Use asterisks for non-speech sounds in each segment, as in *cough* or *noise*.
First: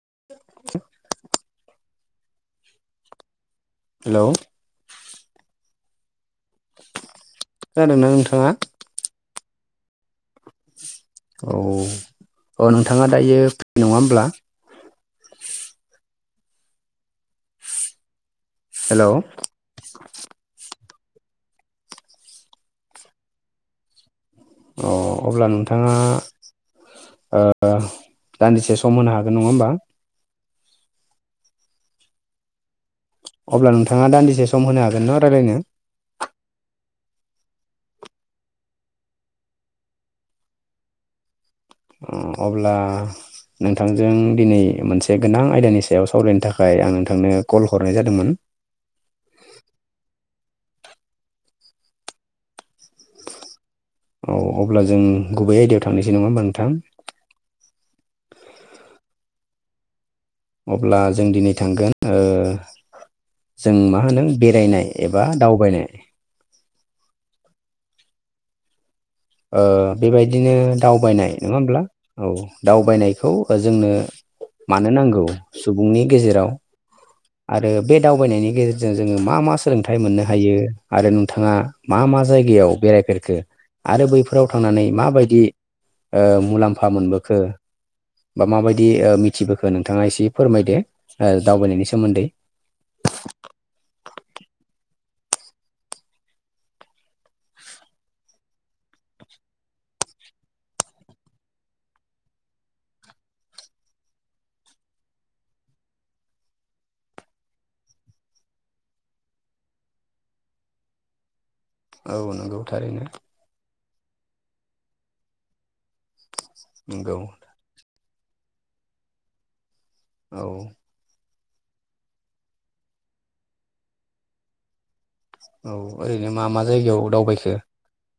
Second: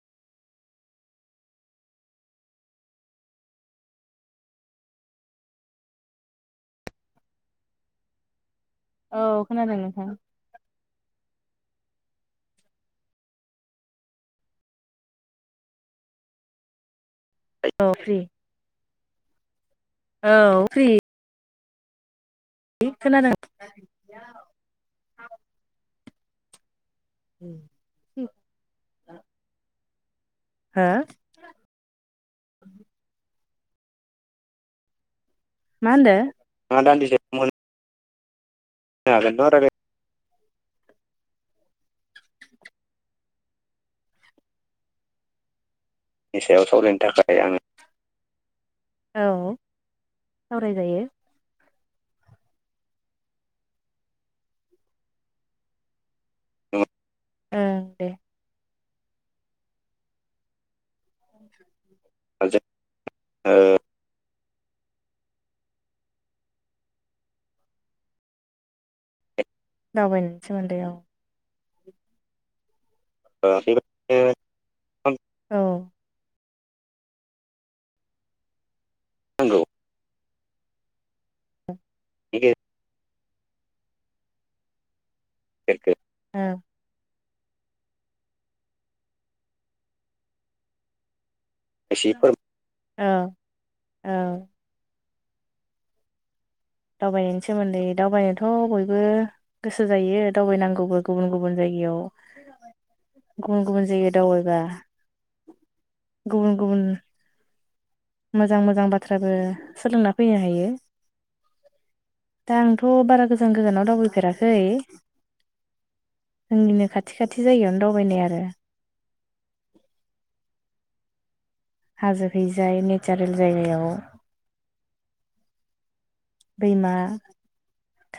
*inaudible* Hello खोनादोंना नोंथां। औ खोनादों नोंथां। औ औ नोंथांङा दायो फ्रि नंङा होमब्ला। *inaudible* औ औ हेलौ फ्रि *unintelligible* अ अब्ला नोंथाङा दान्दिसे सम होनो हागोन नंङा होमबा। हो अब्ला नोंथांङा दान्दिसे सम होनो हागोन न' मा होनदों *unintelligible* अब्ला नोंथांजों दिनै मोनसे गोनां आयदानि सायाव सायाव सावरायनो थाखाय आं सावरायनो नोंथांनो थाखाय आङो कल हरनाय जादोंमोन। सावराय जायो औ अब्ला जों गुबै आयदायाव थांनोसै। जेने'बा मोन नोंथां ओं दे। अब्ला जों दिनै थांगोन जों मा होनो। बेरायनाय एबा दावबायनाय दावबायनायनि बेबायदिनो सोमोन्दै औ। दावबायनाय नंङा होमब्ला औ दाउ बायायनायखौ ओ जोंनो बेबायदिनो मानो नांगौ सुबुंनि गेजेराव आरो बे दावबायनायनि गेजेरजों जोङो मा मा नांगौ सोलोंथाइ मोननो हायो आरो नों। थाङा मा मा बेनि जायगायाव बेरायफेरखो आरो बैफोराव थांनानै माबाय दि गेजेरखौ ओ मुलाम्फा मोनबोखो बा माबायदि ओ मिथिबोखो नोंथाङा इसि फोरमायदो ओ दावबायनायनि एसे सोमोन्दै। फोर औ दावबायनायनि सोमोन्दै दावबायनोथ' बयबो गोसो जायो दावबायनांगौबो गुबुन गुबुन जाय गायाव गुबुन गुबुन जायगायाव दावबायबा। गुबुन गुबुन मोजां मोजां बाथ्राबो सोलोंना फैनो हायो। औ नंगौ दा आंथ' थारैनो बारा गोजान गोजानाव दावबायफेराखै जोंनिनो नंगौ खाथि खाथि जायगायावनो दावबायनाय आरो। औ हाजो खैजाय नेचारेल जायगायाव औ ओरैनो मा मा दैमा जायगायाव दावबायखो?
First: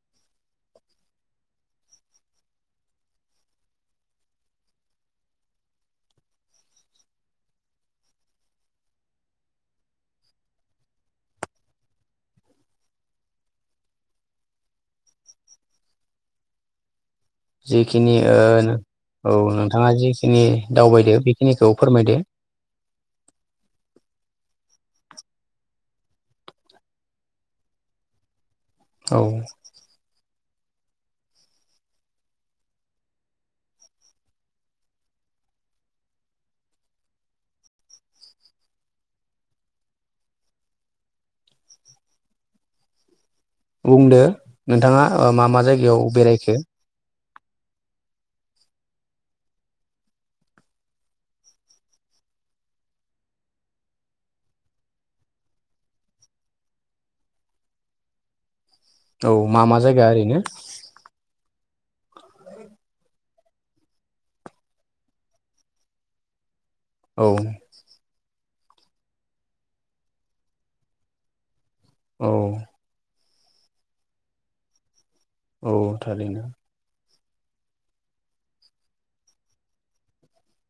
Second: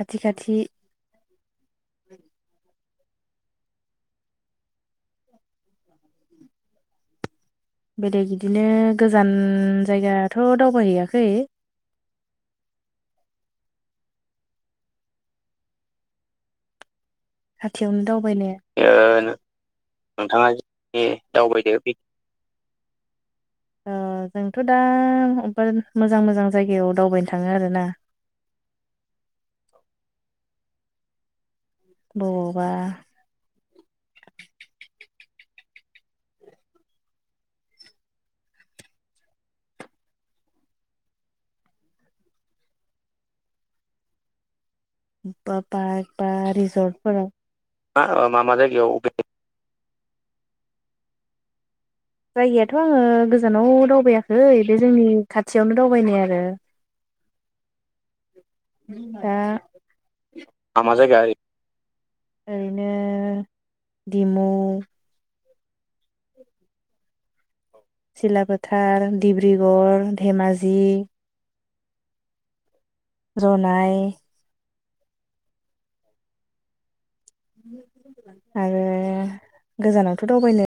खाथि खाथि बेलेग इदिनो गोजान जायगाथ' दावबायहैयाखै। खाथियावनो जिखिनि दावबायनाया ओ नो ओ औ नोंथाङा जिखिनि नोंथाङा जि दावबायदो बेखिनिखौ दावबायदो बे फोरमायदो। *inaudible* ओ जोंथ' दा अबबा मोजां मोजां जायगायाव दावबायनो थाङो आरोना। औ। बबावबा बुंदो नोंथाङा ओ मा मा जायगायाव बेरायखो? ङा ओ मा मा जायगायाव बेराय? जायगायाथ' आङो गोजानाव दावबायाखै बे जोंनि खाथियावनो दावबायनाय आरो औ दा मा मा जायगा ओरैनो मा मा जायगा ओरै- ओरैनो दिमु औ सिलापोथार डिब्रिगर धेमाजि औ जनाइ औ थारैनो आरो गोजानावथ' दावबायनो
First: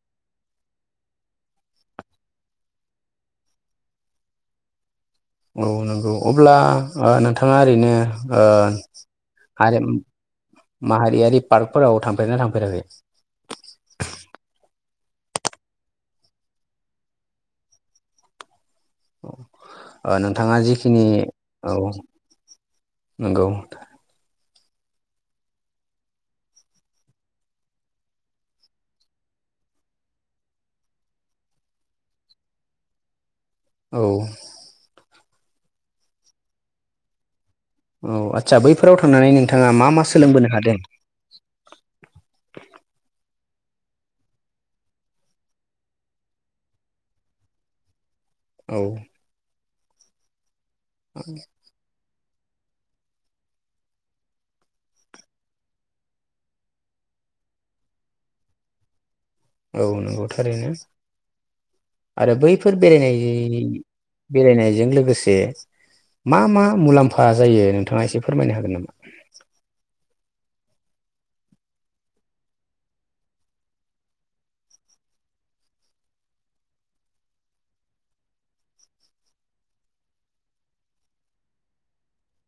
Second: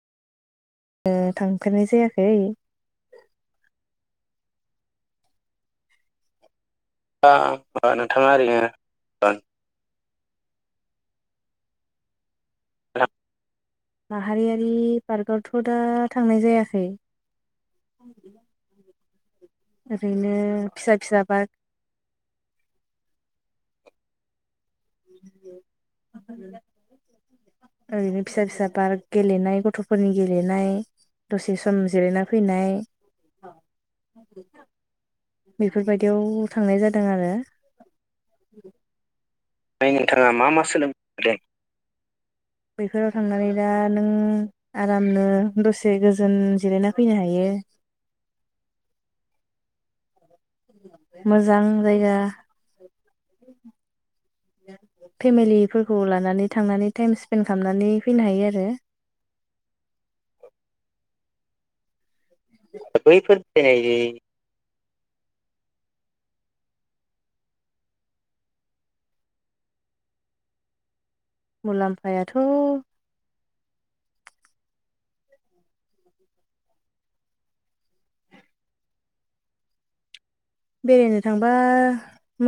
ओ थांफेरनाय जायाखै औ नंगौ अब्ला ओ नोंथाङा ओरैनो दा नोंथाङा ओ ओरैनो हारिम- माहारियारि पार्कफोराव थांफेरदोना थांफेराखै? माहारियारि पार्कआवथ' दा थांनाय जायाखै *unintelligible* अ ओ ओरैनो नोंथाङा फिसा जिखिनि फिसा पार्क औ नंगौ *unintelligible* ओरैनो फिसा फिसा पार्क गेलेनाय गथ'फोरनि गेलेनाय दसे सम जिरायना फैनाय औ बेफोरबायदियाव थांनाय जादों आरो औ आदसा बैफोराव थांनानै नों- नानै नोंथाङा मा मा सोलोंनो मोनदों बैफोराव थांनानै दा नों आरामनो दसे गोजोन जिरायना फैनो हायो औ मोजां जायगा *inaudible* फेमिलिफोरखौ लानानै थांनानै टाइम स्पेन्ड खामनानै फैनो हायो आरो औ नंगौ थारैनो आरो बैफोर बैफोर बेरायनाय बेरायनाय बेरायनायजों लोगोसे मा मा मुलाम्फा जायो नोंथाङा एसे फोरमायनो हागोन नामा मुलाम्फाया थ' बेरायनो थांबा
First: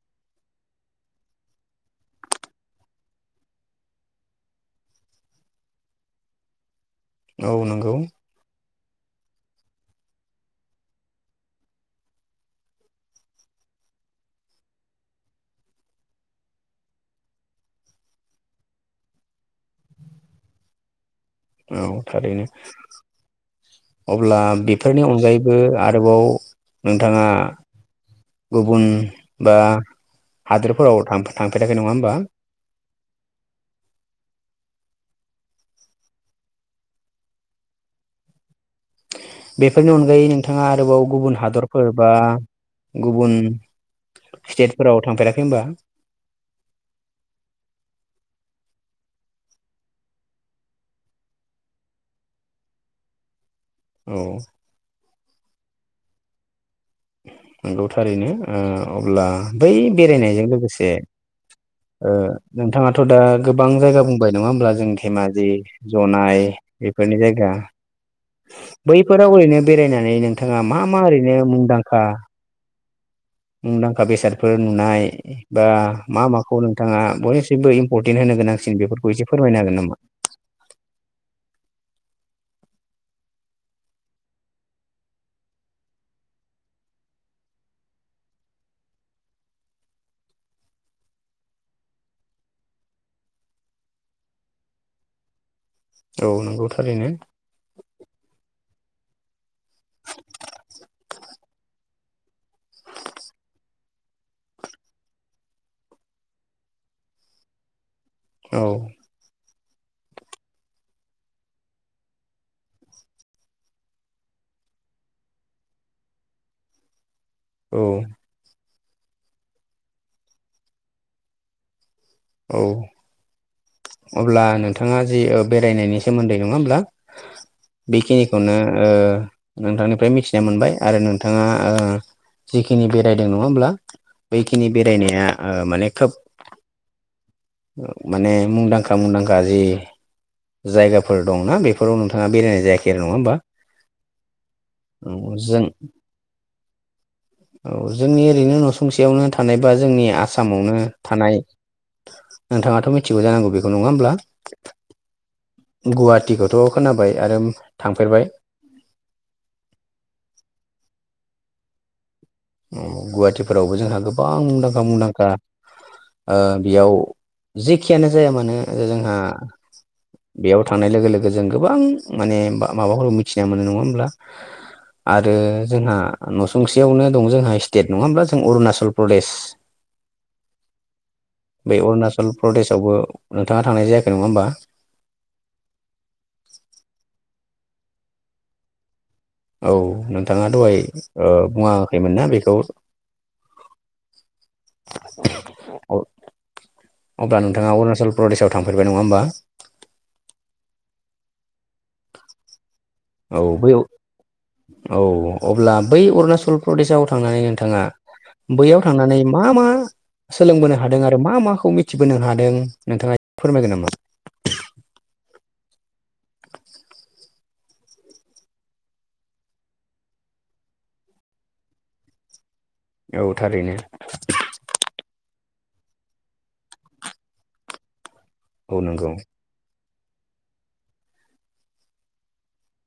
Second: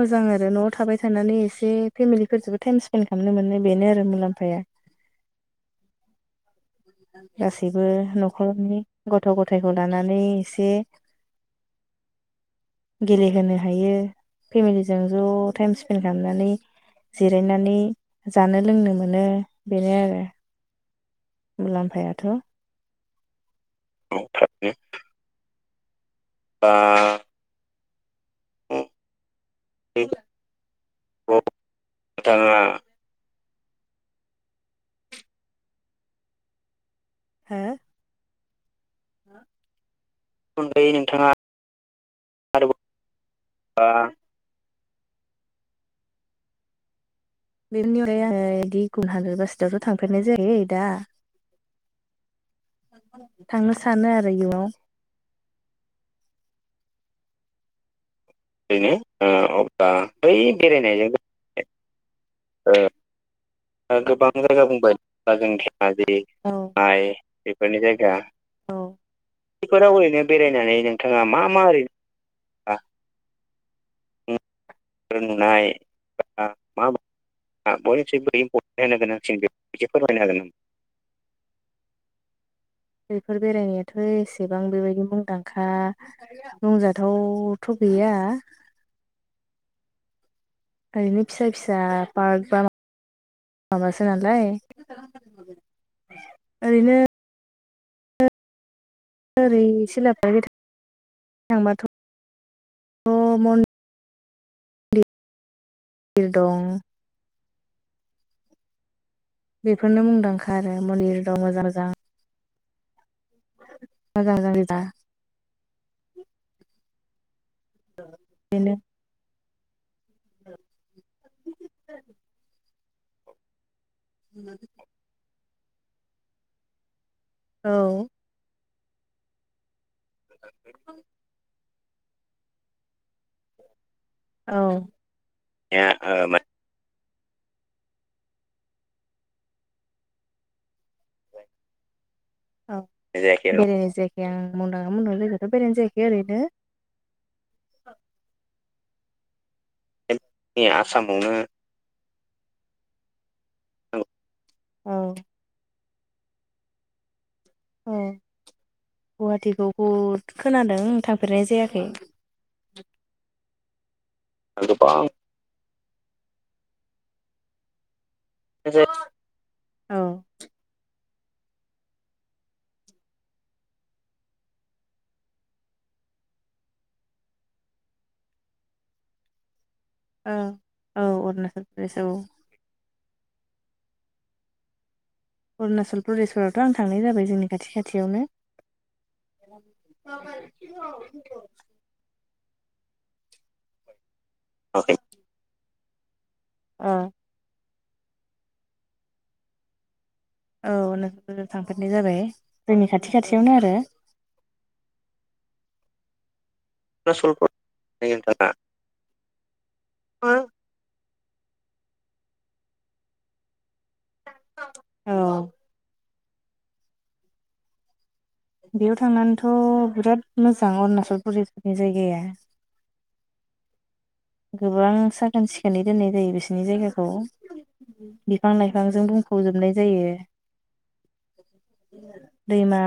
मोजां आरो न'आव थाबाय थानानै एसे फेमिलिफोरजोंबो टाइम स्पेन्ड खालामनो मोनो बेनो आरो मुलाम्फाया *inaudible* औ गासैबो नंगौ न'खरनि गथ' गथायखौ लानानै एसे *inaudible* गेलेहोनो हायो फेमिलिजों ज' टाइम स्पेन्ड खालामनानै जिरायनानै जानो लोंनो मोनो बेनो आरो औ मुलाम्फायाथ' थारैनो अब्ला हो बेफोरनि अनगायैबो आरोबाव नोंथाङा गुबुन बा हादोरफोराव थांफेराखै नङा होमबा अ हा बेफोरनि अनगायै नोंथाङा अनगायै आरोबाव नोंथाङा गुबुन हादरफोर बा गुबुन औ फोराव थांफेराखै होनबा बेनि अनगायै आङो बिदि गुबुन हादार बासटावथ' थांफेरनाय जायाखै दा थांनो सानो औ आरो इउनाव नंगौ थारैनो ओ ओरैनो अब्ला ओ बै अब्ला बै बेरायनायजों लोगोसे बेरायनायजों ओ ओ नोंथाङाथ' दा गोबां जायगा बुंबाय गोबां नङा जायगा होमब्ला जों बुंबाय धेमाजि जों धेमाजि जनाय माइ बेफोरनि जायगा बेफोरनि जायगा औ बैफोराव ओरैनो बेफोराव बेरायनानै ओरैनो नोंथाङा बेरायनानै मा मा नोंथाङा ओरैनो मा मुंदांखा ओरैनो मुंदांखा बेसादफोर नुनाय बा नुनाय मा बा माखौ मा नोंथाङा मा बयनिसिमबो इम्परटेन्ट बयनिख्रुइबो होनो। गोनांसिन इम्परटेन्ट होनो बेफोरखौ एसे गोनांसिन बे फोरमायनो हागोन एसे नामा? फोरमायनो हागोन *inaudible* बेफोर बेरायनायाथ' एसेबां बेबायदि मुंदांखा बुंजाथावथ'। गैया *inaudible* ओरैनो फिसा फिसा पार्क बा माबासो नालाय। औ नंगौ ओरैनो थारैनो। ओरै सिलाफोथार थिं थांबाथ' औ मन मन्दिर दं औ। बेफोरनो मुंदांखा आरो मन्दिर दं मोजां मोजां। मोजां जांदों औ बिनो *inaudible* औ अब्ला नोंथाङा जि बेरायनायनि सोमोन्दै नङा होमब्ला। औ बेखिनिखौनो नोंथांनि ओमफ्राय मिथिना मोनबाय आरो नोंथाङा जिखिनि बेरायदों नङा होमब्ला। औ बैखिनि बेरायनाया माने खोब माने माने मुंदांखा मुंदांखा जि जायगाफोर दंना बेफोराव नोंथां। औ बेरायनाय जायाखै आं मदाङा मोन लोगोथ' जों बेरायनाय जायाखै ओरैनो। औ जोंनि ओरैनो न'सुंसेयावनो थां थानाय बा जोंनि आसामावनो थानाय नोंथाङाथ' मिथि जानांगौ बेखौ नङा नांगौ होमब्ला? औ। गुवाहाटिखौथ' खोनाबाय आरो। औ थांफेरबाय गुवाहाटिखौ बो खोनादों थांफेरनाय जायाखै। गुवाहाटिफोरावबो जोंहा गोबां मुंदांखा गोबां औ मुंदांखा। ओ बेयाव जेखियानो जाया मानो जोंहा औ बेयाव थांनाय लोगो लोगो। जों गोबां माने माबाफोरखौ मिथिना मोनो नङा होमब्ला। आरो जोंहा न'सुंसेयावनो दं जोंहा स्टेट नङाबा जों अरुणनाचल प्रदेश। अरुणाचल बे प्रदेश औ अरुणचल प्रदेशावबो नोंथाङा थांनाय जायाखै नङा होमबा? अरुणाचल प्रदेशफोरावथ' आं थांनाय जाबाय जोंनि खाथि खाथियावनो। औ नोंथाङा दहाय बुङाखैमोन ना बेखौ। औ औ अब्ला नोंथाङा अरु नाचल प्रदेशआव थांफेरबाय नङा होमबा? औ नों *unintelligible* थांफेरनाय जाबाय जोंनि खाथि औ खाथियावनो बै आरो औ अब्ला बै अरुणचल प्रदेशआव थांनानै नोंथाङा नोंथाङा बैयाव थांनानै मा मा सोलोंबोनो हादों आरो। आरो मा माखौ मिथिबोनो हादों नोंथाङा एसे फोरमायगोन नामा? औ। *inaudible* बेयाव थांनानैथ' बिराद मोजां अरुणचल प्रदेशनि जायगाया। औ थारैनो गोबां साखोन-सिखोनै दोननाय जायो बिसिनि जायगाखौ औ बिफां-लाइफांजों नंगौ बुंफ'जोबनाय जायो। दैमा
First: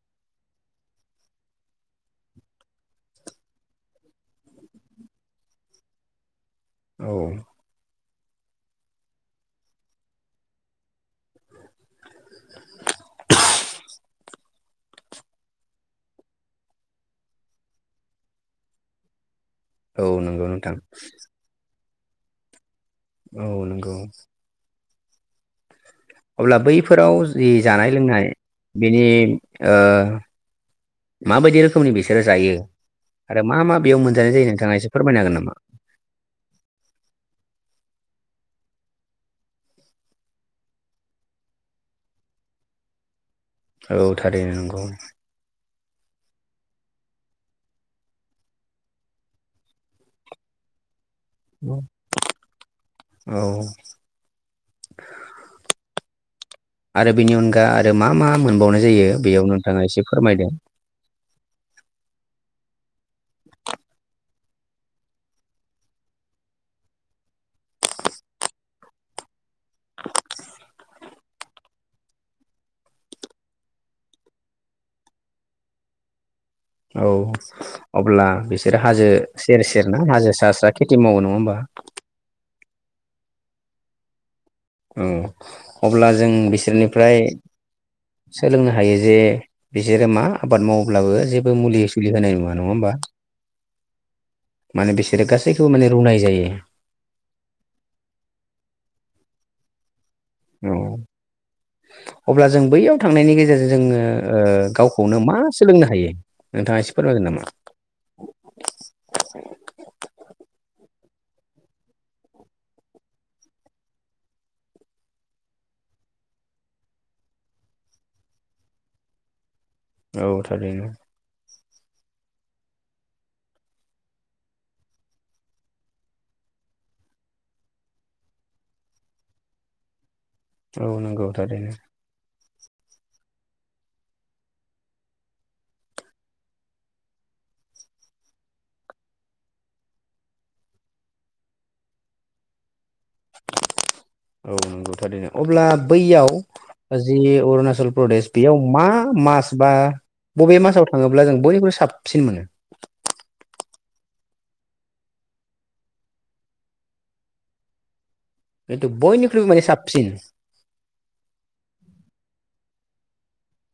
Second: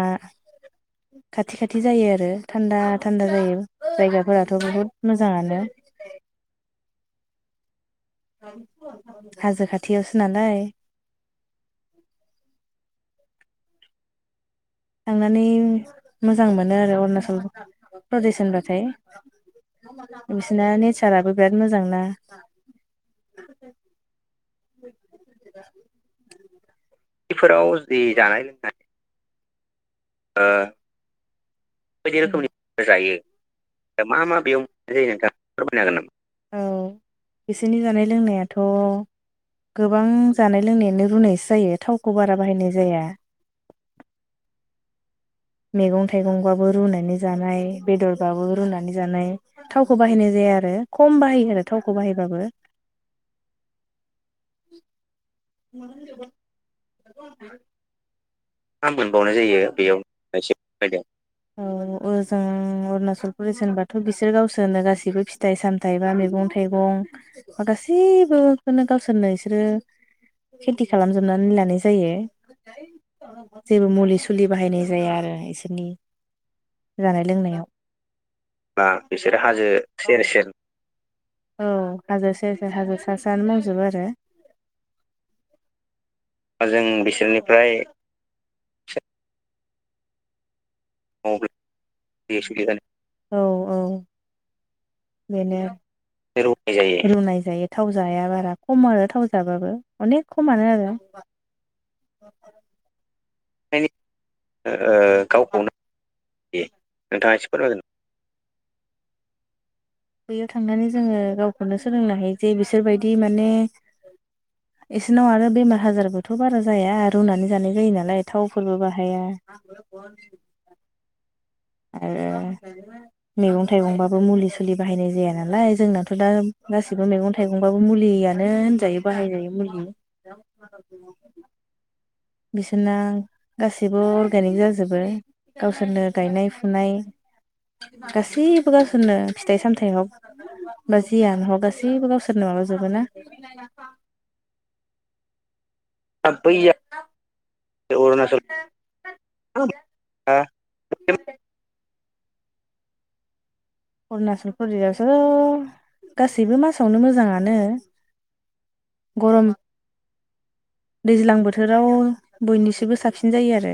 खाथि खाथि जायो आरो थान्दा थान्दा जायो जायगाफोराथ' बहुद मोजाङानो औ हाजो खाथियावसो नालाय *unintelligible* थांनानै मोजां मोनो आरो अरुणाचल प्रदेश होनबाथाय औ नंगौ बिसिना नोंथां नेचाराबो बिराद मोजांना औ नोंगौ। *unintelligible* अब्ला बैफोराव जि बेफोराव जि जानाय-लोंनाय जानाय लोंनाय बिनि ओ माबायदि रोखोमनि बायदि बिसोरो रोखोमनि जायो जायो आरो मा मा बेयाव मोनजानाय मा जायो बेयाव नोंथाङा एसे मोननाय जायो फोरमायनो नोंथाङा हागोन नामा? फोरमायनो हागोन नामा औ बिसोरनि जानाय लोंनायाथ' गोबां जानाय लोंनायानो रुनायसो जायो थावखौ बारा बाहायनाय जाया। औ थारै नंगौ। मैगं-थाइगंबाबो रुनानै जानाय बेदरबाबो रुनानै जानाय थावखौ बाहायनाय जाया आरो ख'म बाहायो आरो थावखौ बाहायबाबो औ आरो बेनि अनगा आरो मा मा मोनबावनाय जायो मोनबावनाय बेयाव जायो नोंथाङा बेयाव फोरमायदो एसे फोरमायदो। अरुणाचल प्रदेश होनबाथ' बिसोर गावसोरो गासिबो फिथाइ-सामथाइ बा मैगं-थाइगं बेखौ गासिखौबो गासैबोखोनो गावसोरनो इसोरो खेथि खालामजोबनानै लानाय जायो। जेबो मुलि सुलि बाहायनाय जाया आरो इसोरनि *inaudible* औ जानाय लोंनायाव अब्ला बिसोरो बा हाजो बिसोरो सेर हाजो सेर ना हाजो सेर सा सा खेथि मावो नङा होमबा औ हाजो ससे हाजो सा सानो मावजोबो आरो औ अब्ला जों जों बिसोरनिफ्राय बिसोरनिफ्राय सोलोंनो हायो जे बिसोरो मा आबाद मावो अब्लाबो जेबो मुलि सुलि होनाय नङा नङा सोलिगोन होमबा औ औ माने बिसोरो गासैखौबो बेनो माने रुनाय जायो रुनाय जायो थाव जाया बारा खम आरो थाव जाबाबो अनेक खमानो आरो और अब्ला जों बैयाव थांनायनि गेजेरजों जोङो ओ गावखौनो मा गावखौनो सोलोंनो हायो। नोंथाङा एसे फोरमायगोन नामा? एसे *inaudible* फोरमायगोन बैयाव थांनानै जोङो गावखौनो सोलोंनो हायो जे बिसोरबायदि माने *inaudible* इसोरनाव आरो बेमार आजारबोथ' बारा जाया रुनानै जानाय जायो नालाय थावफोरबो बाहाया औ थारैनो आरो मैगं थाइगंबाबो मुलि सुलि बाहायनाय जाया नालाय जोंनाथ' दा गासिबो मैगं थाइगंबाबो मुलियानो होनजायो बाहायजायो मुलि औ नंगौ थारैनो बिसोरना गासिबो अर्गेनिक जाजोबो गावसोरनो गायनाय फुनाय गासैबो गावसोरनो फिथाइ सामथायाव होमबा जियानो हक गासैबो गावसोरनो माबा जोबो ना औ नंगौथारनो अब्ला बैयाव बैया जि अरुणाचल प्रदेश अरुणाचल बेयाव मा मास बा बबे मासाव थाङोब्ला जों बयनिख्रुइ साबसिन मोनो अरुणचल प्रदेशआवस' गासैबो मासावनो मोजाङानो खिन्थु बयनिख्रुइबो गरम माने साबसिन दैज्लां बोथोराव बयनिसिबो स साबसिन जायो आरो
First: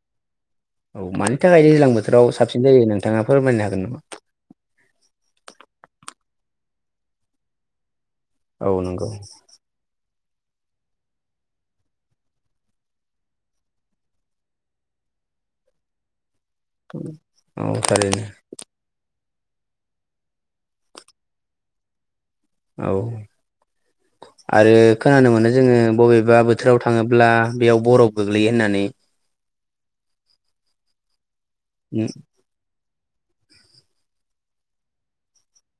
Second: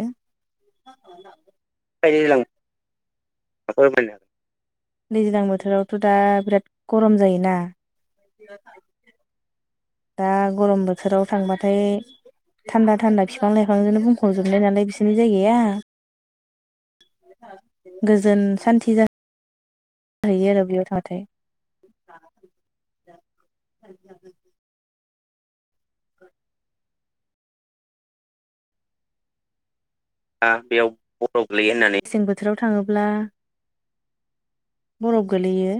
औ मानि थाखाय दैज्लां बोथोराव साबसिन जायो नों दैज्लां बोथोरावथ' दा बिराद गरम जायोना औ नंगौ दा गरम बोथोराव थांबाथाय थान्दा थान्दा बिफां लाइफांजोंनो बुंफबजोबनाय नालाय बिसोरनि जायगाया औ थारैनो गोजोन सान्थि जा आरो बियाव था बाथाय औ आरो खोनानो मोनो जोङो बबेबा बोथोराव थाङोब्ला बेयाव बरफ गोग्लैयो होननानै बेयाव बर' गोलैयो होननानै मेसें बोथोराव थाङोब्ला बरफ गोलैयो